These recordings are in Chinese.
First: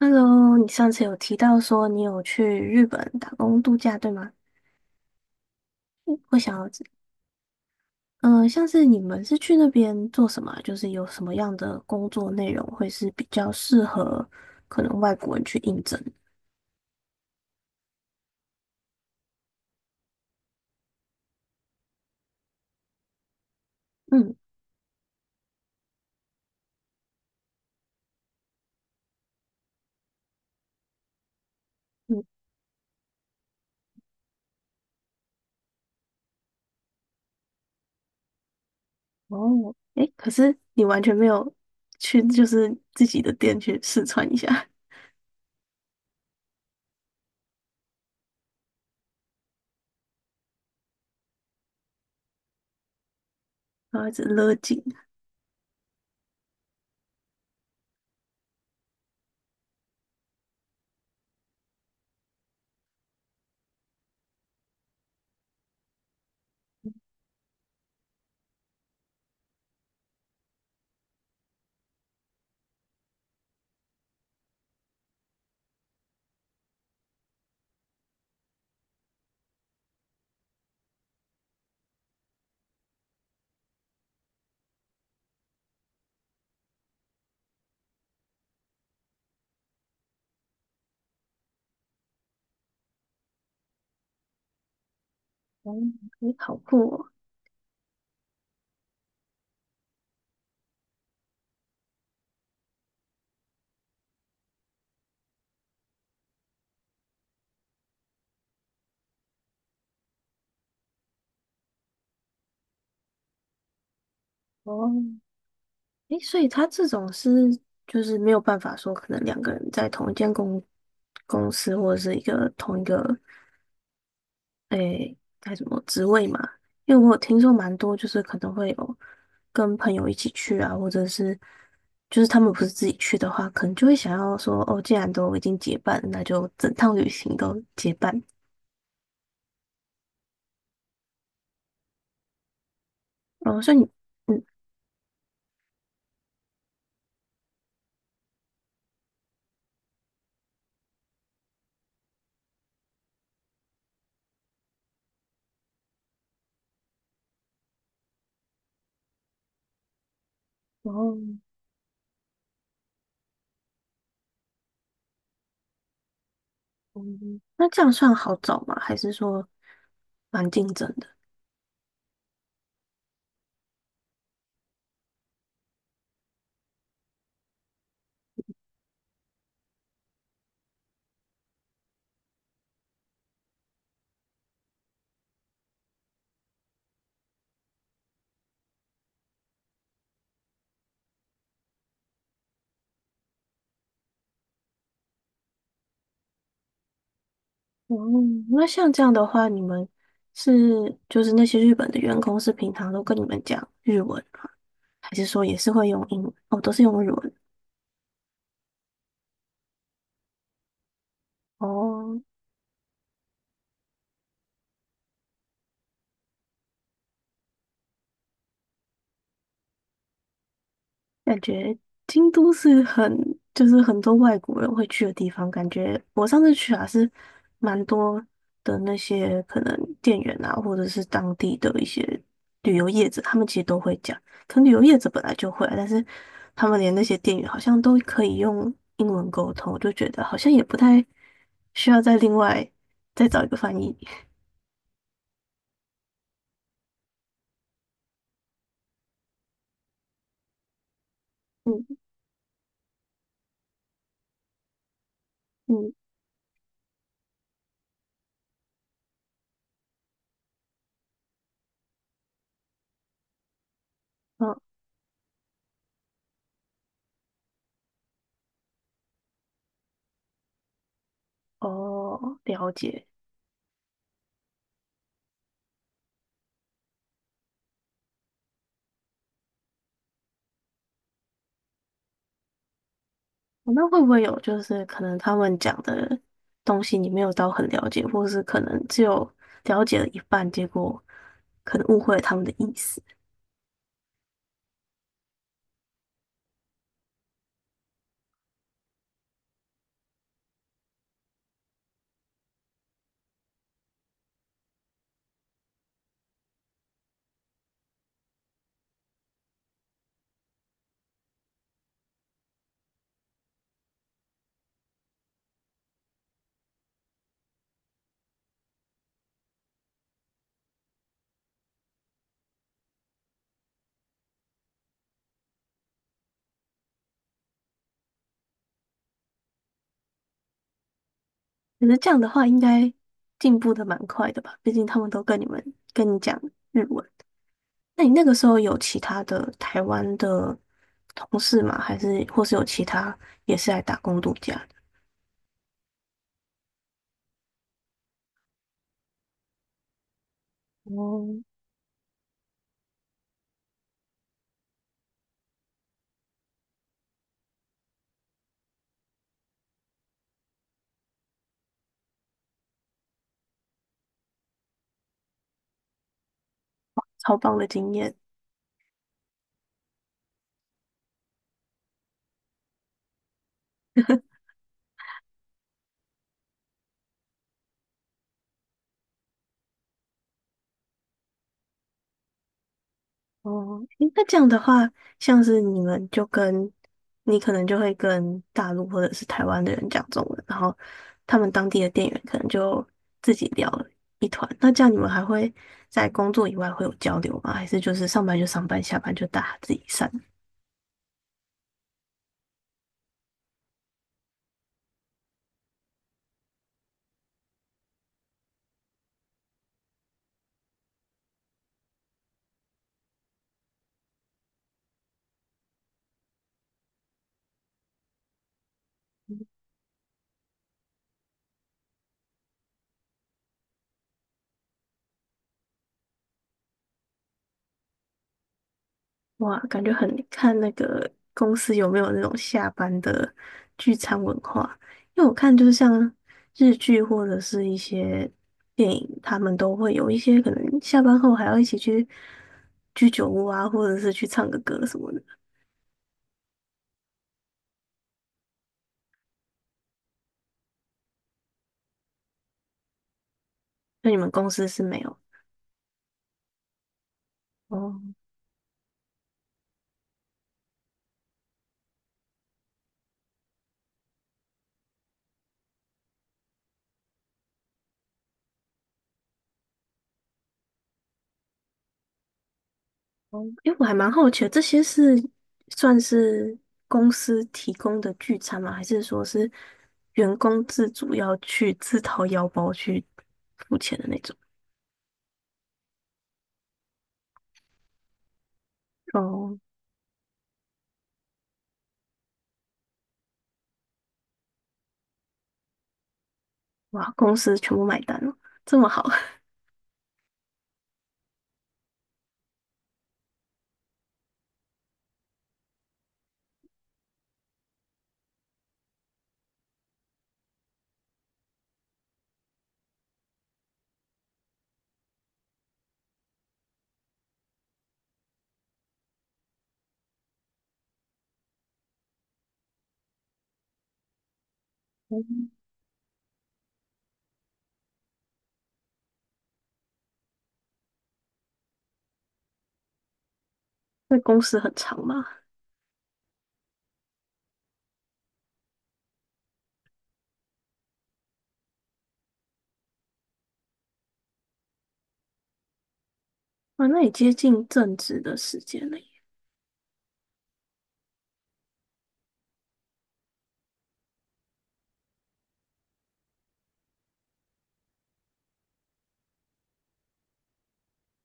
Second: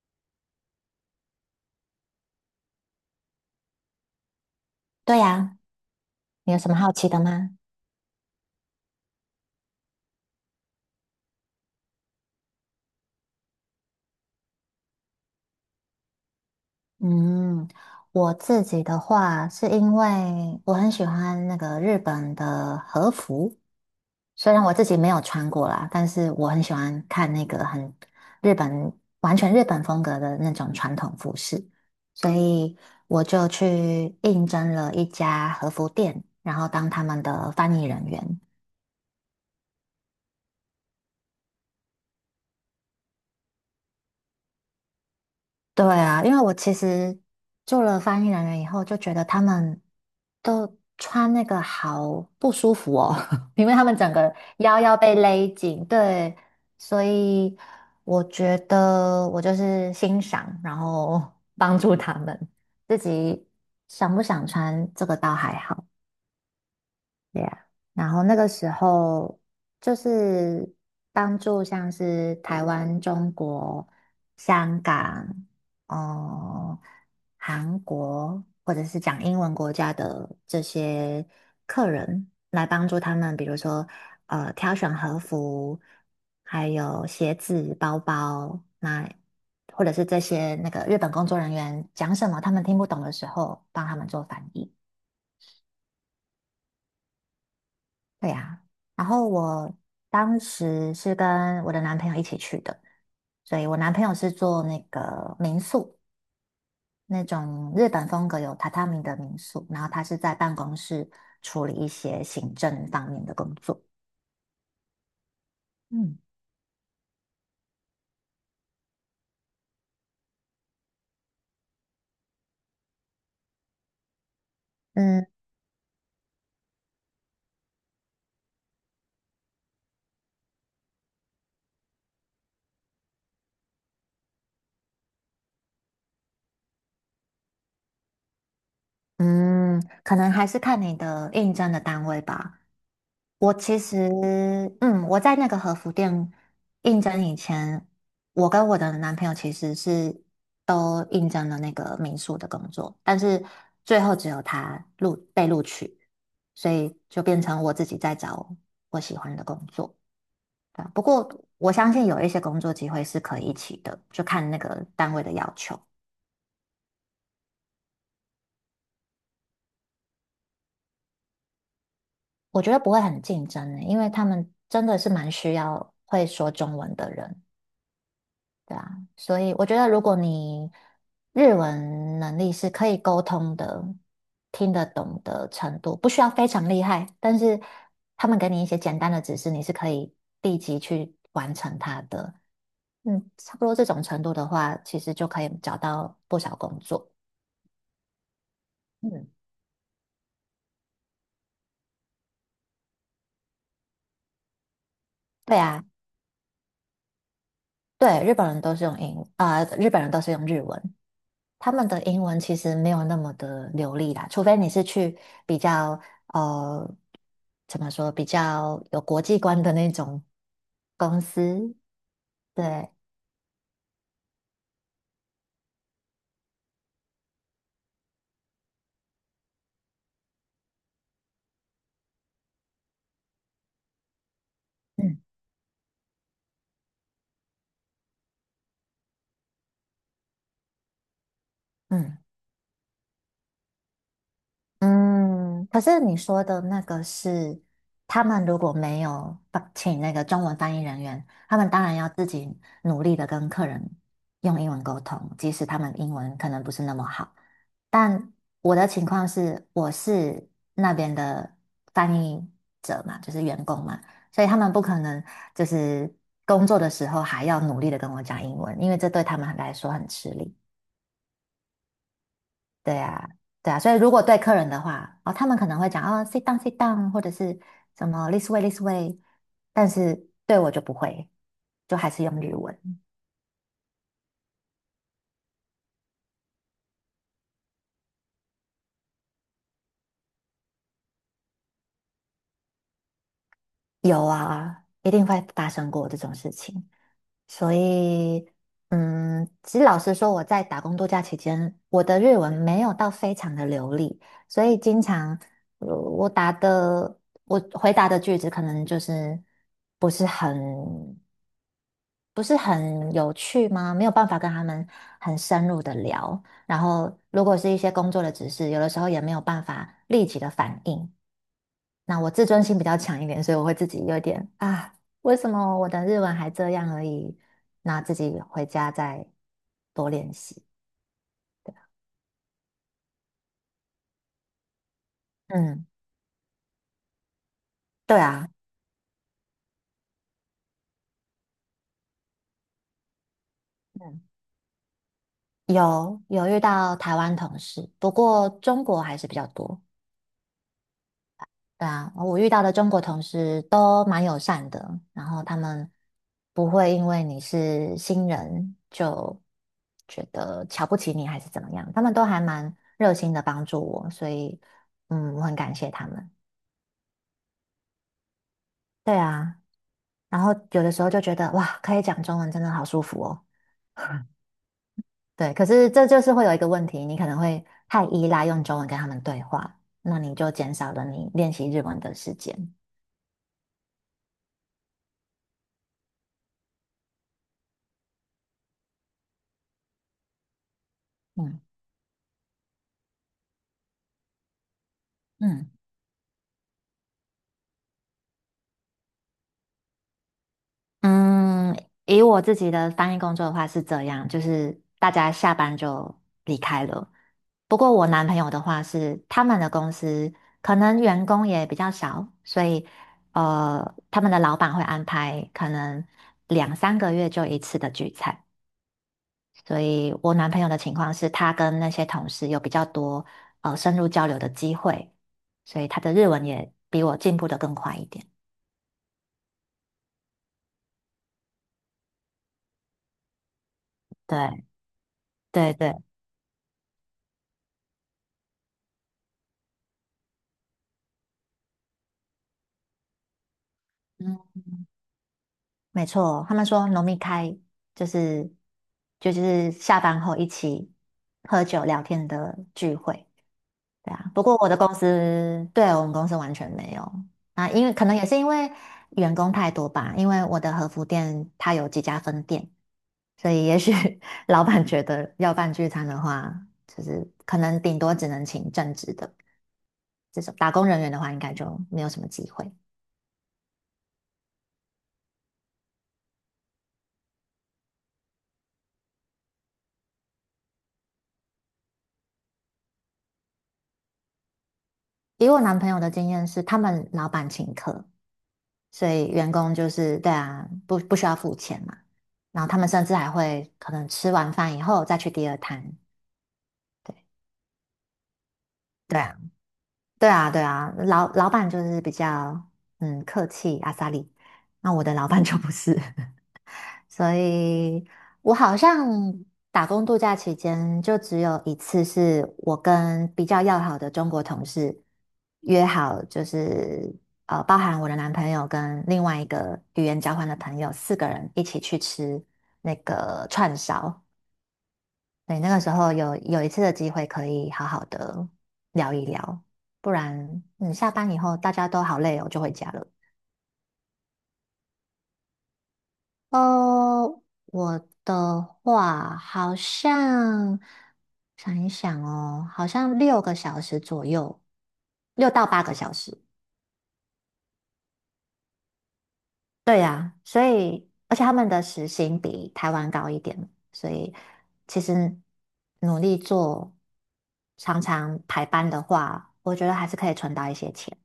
Hello，你上次有提到说你有去日本打工度假，对吗？对呀，嗯我你想有要什么知，好奇的吗？嗯、像是你们是去那边做什么啊，就是有什么样的工作内容会是比较适合可能外国人去应征？嗯，我自己的话，是因为我很喜欢那个日本的和服，嗯。虽然我自己没有穿过啦，但是我很喜欢看那个很日本，完全日本风格的那种传统服饰，嗯。所以我就去应征了一家和服店，然后当他们的翻译人员。哦，诶，可是你完全没有去，就是自己的店去试穿一下，对啊，因为我其实做了翻译人员以后，就觉得他们都穿那个好不舒服哦，因为他们然后整一直个勒腰紧。要被勒紧，对，所以我觉得我就是欣赏，然后帮助他们，自己想不想穿这个倒还好。Yeah，然后那个时候就是帮助像是台湾、中国、香港、哦、韩国或者是讲英文国家的这些客人，来帮助他们，比如说挑选和服，还有鞋子、包包，那或者是这些那个日本工作人员讲什么他们听不懂的时候，帮他们做翻译。哦，诶，好酷哦！对呀，然后我当时是跟我的男朋友一起去的，所以我男朋友是做那个民宿，那种日本风格有榻榻米的民宿，然后他是在办公室处理一些行政方面的工作。哦，嗯诶，所以他这种是就是没有办法说，可能两个人在同一间公司或者是一个同一个，诶，嗯该什么职位嘛？因为我有听说蛮多，就是可能会有跟朋友一起去啊，或者是就是他们不是自己去的话，可能就会想要说，哦，既然都已经结伴了，那就整趟旅行都结伴。嗯，可能还是看你的应征的单位吧。我哦，所以其你，实，嗯，嗯，我在那个和服店应征以前，我跟我的男朋友其实是都应征了那个民宿的工作，但是最后只有他录被录取，所以就变成我自己在找我喜欢的工作，对啊。然不后，过我相信有一些工作机会是可以一起的，就看那个单位的要求。嗯，那这样算好找吗？还是说蛮竞争的？我觉得不会很竞争的，因为他们真的是蛮需要会说中文的人。所以我觉得，如果你日文能力是可以沟通的、听得懂的程度，不需要非常厉害，但是他们给你一些简单的指示，你是可以立即去完成它的。差不多这种程度的话，其实就可以找到不少工作。哦，那像这样的嗯，话，你们是，就是那些日本的员工是平常都跟你们讲日文吗？还是说也对是啊，会用英文？哦，都是用日文。对，日本人都是用日文。他们的哦，英文其实没有那么的流利啦，除非你是去比较呃，怎么说，比较有国际观的那种公感司。觉京都是对，很，就是很多外国人会去的地方。感觉我上次去啊，是蛮多的，那些可能店员啊，或者是当地的一些旅游业者，他们其实都会讲。可能旅游业者嗯本来就会啊，但是他们连那些店员好像都可以用英文沟通，我就觉得好像也不太需要再嗯。另外再找一个翻译。嗯，可是你说的那个是，他们如果没有帮请那个中文翻译人员，他们当然嗯。要自己努力的跟客人用英文沟通，即使他嗯。们英文可能不是那么好。但我的情况是，我是那边的翻译者嘛，就是员工嘛，所以嗯，他们不可能就是工作的时候还要努力的跟我讲英文，因为这对他们来说很吃力。哦，了对解。啊，对啊，所以如果对客人的话，哦，他们可能会讲哦，sit down, sit down，或者是什么 this way, this way，但是对我就不会，就还是用日文。哦，那会不会有就是可能他们讲的东西你没有到很了解，或是可能只有了解了一半，结果可能误会了他们的意思？有啊，一定会发生过这种事情。所以，其实老实说，我在打工度假期间，我的日文没有到非常的流利，所以经常，呃，我答的，我回答的句子可能就是不是很不是很有趣吗？没有办法跟他们很深入的聊，然后如果是一些工作的指示，有的时候也没有办法立即的反应。那我自尊心比较强一点，所以我会自己有点啊，为什么我的日文还这样而已？那自己回家再多练习。可是这样的话，应该进步的蛮快的吧？毕竟他们都跟你们，嗯，跟你讲日文。那你对那个时啊，候有其他的台湾的同事吗？还是或是有其他也是来打工嗯，度假的？有遇到台湾同事，不过中国还是比较多。哦，对啊，我遇到的中国同事都蛮友善的，然后他们不会因为你是新人就觉得瞧不起你还是怎么样，他们都还蛮热心的帮助我，所以我很感谢他们。超棒的经验。对啊，然后有的时候就觉得哇，可以讲中文真的好舒服哦。对，可是这就是会有一个问题，你可能会太依赖用中文跟他们对话，那你就减少了你练习日文的时间。哦，诶，那这样的话，像是你们就跟，你可能就会跟大陆或者是台湾的人讲中文，然后他们嗯当地的店员可能就自己聊了一团。那这样你们还会嗯。在工作以外会有交流吗？还是就是上班就上班，下班就大家自己散？嗯，以我自己的翻译工作的话是这样，就是大家下班就离开了。不过我男朋友的话是他们的公司可能员工也比较少，所以他们的老板会安排可能两三个月就一次的聚餐。所以我男朋友的情况是他跟那些同事有比较多深入交流的机会，所以他的日文也比我进步的更快一点。哇，感觉很看那个公司有没有那种下班的聚餐文对化，因为我看就是对对，像日剧或者是一些电影，他们都会有一些可能下班后还要一起去居酒屋啊，或者是去嗯。唱个歌什么的。没错，他们说农民开就是就是下班后一起喝酒聊天的聚会，那对你们啊。不公过司我的是公没有？司，对，我们公司完全没有啊，因为可哦。能也是因为员工太多吧，因为我的和服店它有几家分店，所以也许 老板觉得要办聚餐的话，就是可能顶多只能请正职的这种打工人员的话，应该就没有什么机会。哦，因为我还蛮好奇的，这些是算是公司提供的聚餐吗？还是说是员工自主要去自掏腰包去付钱的那种？以我男朋友的经验是，他们老板请客。所以员哦。工就是对啊，不需要付钱嘛。然后他们甚至还会可能吃完饭以后再去第二摊。哇，对公司全部买单了，这么好？对啊，对啊，对啊，老板就是比较客气阿萨里，那我的老板就不是。所以我好像打工度假期间就只有一次，是我跟比较要好的中国同事约好，就是包含我的男朋友跟另外一个语言交换的朋友，四个人一起去吃那个串烧。嗯，对，那个时候有一次的机会可以好好的聊一聊，不然下班以后大家都好累哦，就回家了。那公司很长吗？哦，我的话好像想一想哦，好像6个小时左右，6到8个小时。啊，那也接近正职的时间了耶。对呀，所以而且他们的时薪比台湾高一点，所以其实努力做，常常排班的话，我觉得还是可以存到一些钱。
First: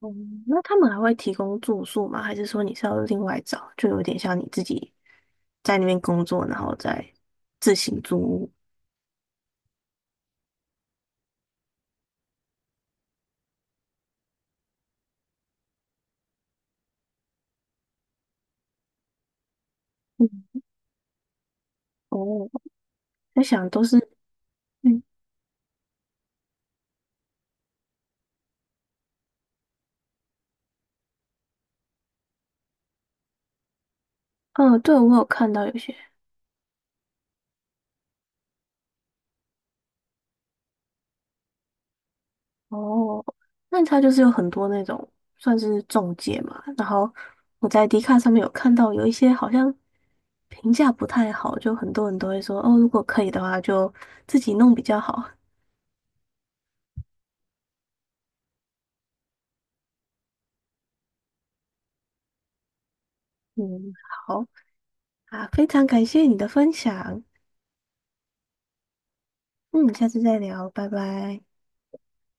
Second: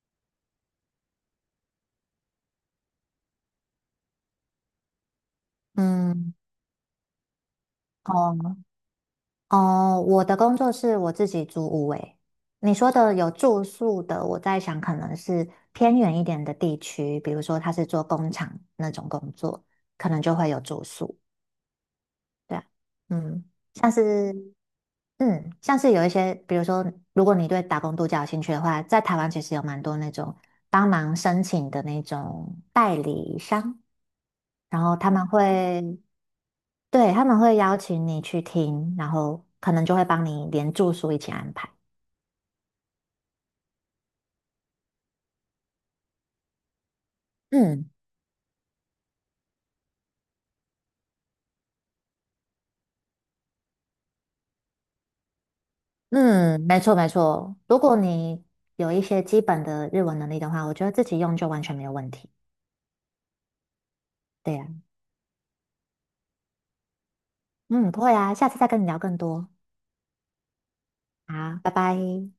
哦，那他们还会提供住宿吗？还是说你是要另外找？就有点像你自己在那边工嗯，作，然后再自行租屋。哦，哦，我的工作是我自己租屋诶。你说的有住宿的，我在想可能是偏远一点的地区，比如说他是做工厂那种工作，可能嗯。就会有住宿。哦，对啊，在嗯，想都像是，是嗯。像是有一些，比如说如果你对打工度假有兴趣的话，在台湾其实有蛮多那种帮忙申请的那种代理商，嗯，然后对，他我有们看到有会些，对他们会邀请你去听，然后可能就会帮你连住宿一起安排。哦，那它就是有很多那种算是中介嘛，然后我在嗯迪卡上面有看到有一些好像评价不太好，就很多人都会说，哦，如果可以的话就自己弄比较好。嗯，没错没错。如果你有一些基本的日文能力的话，我觉得自己用就完全没有问题。嗯，好。对呀，啊，非常感谢你的分享，嗯，不会啊，下次再跟你聊更多。嗯，下次再聊，拜拜。好，拜拜。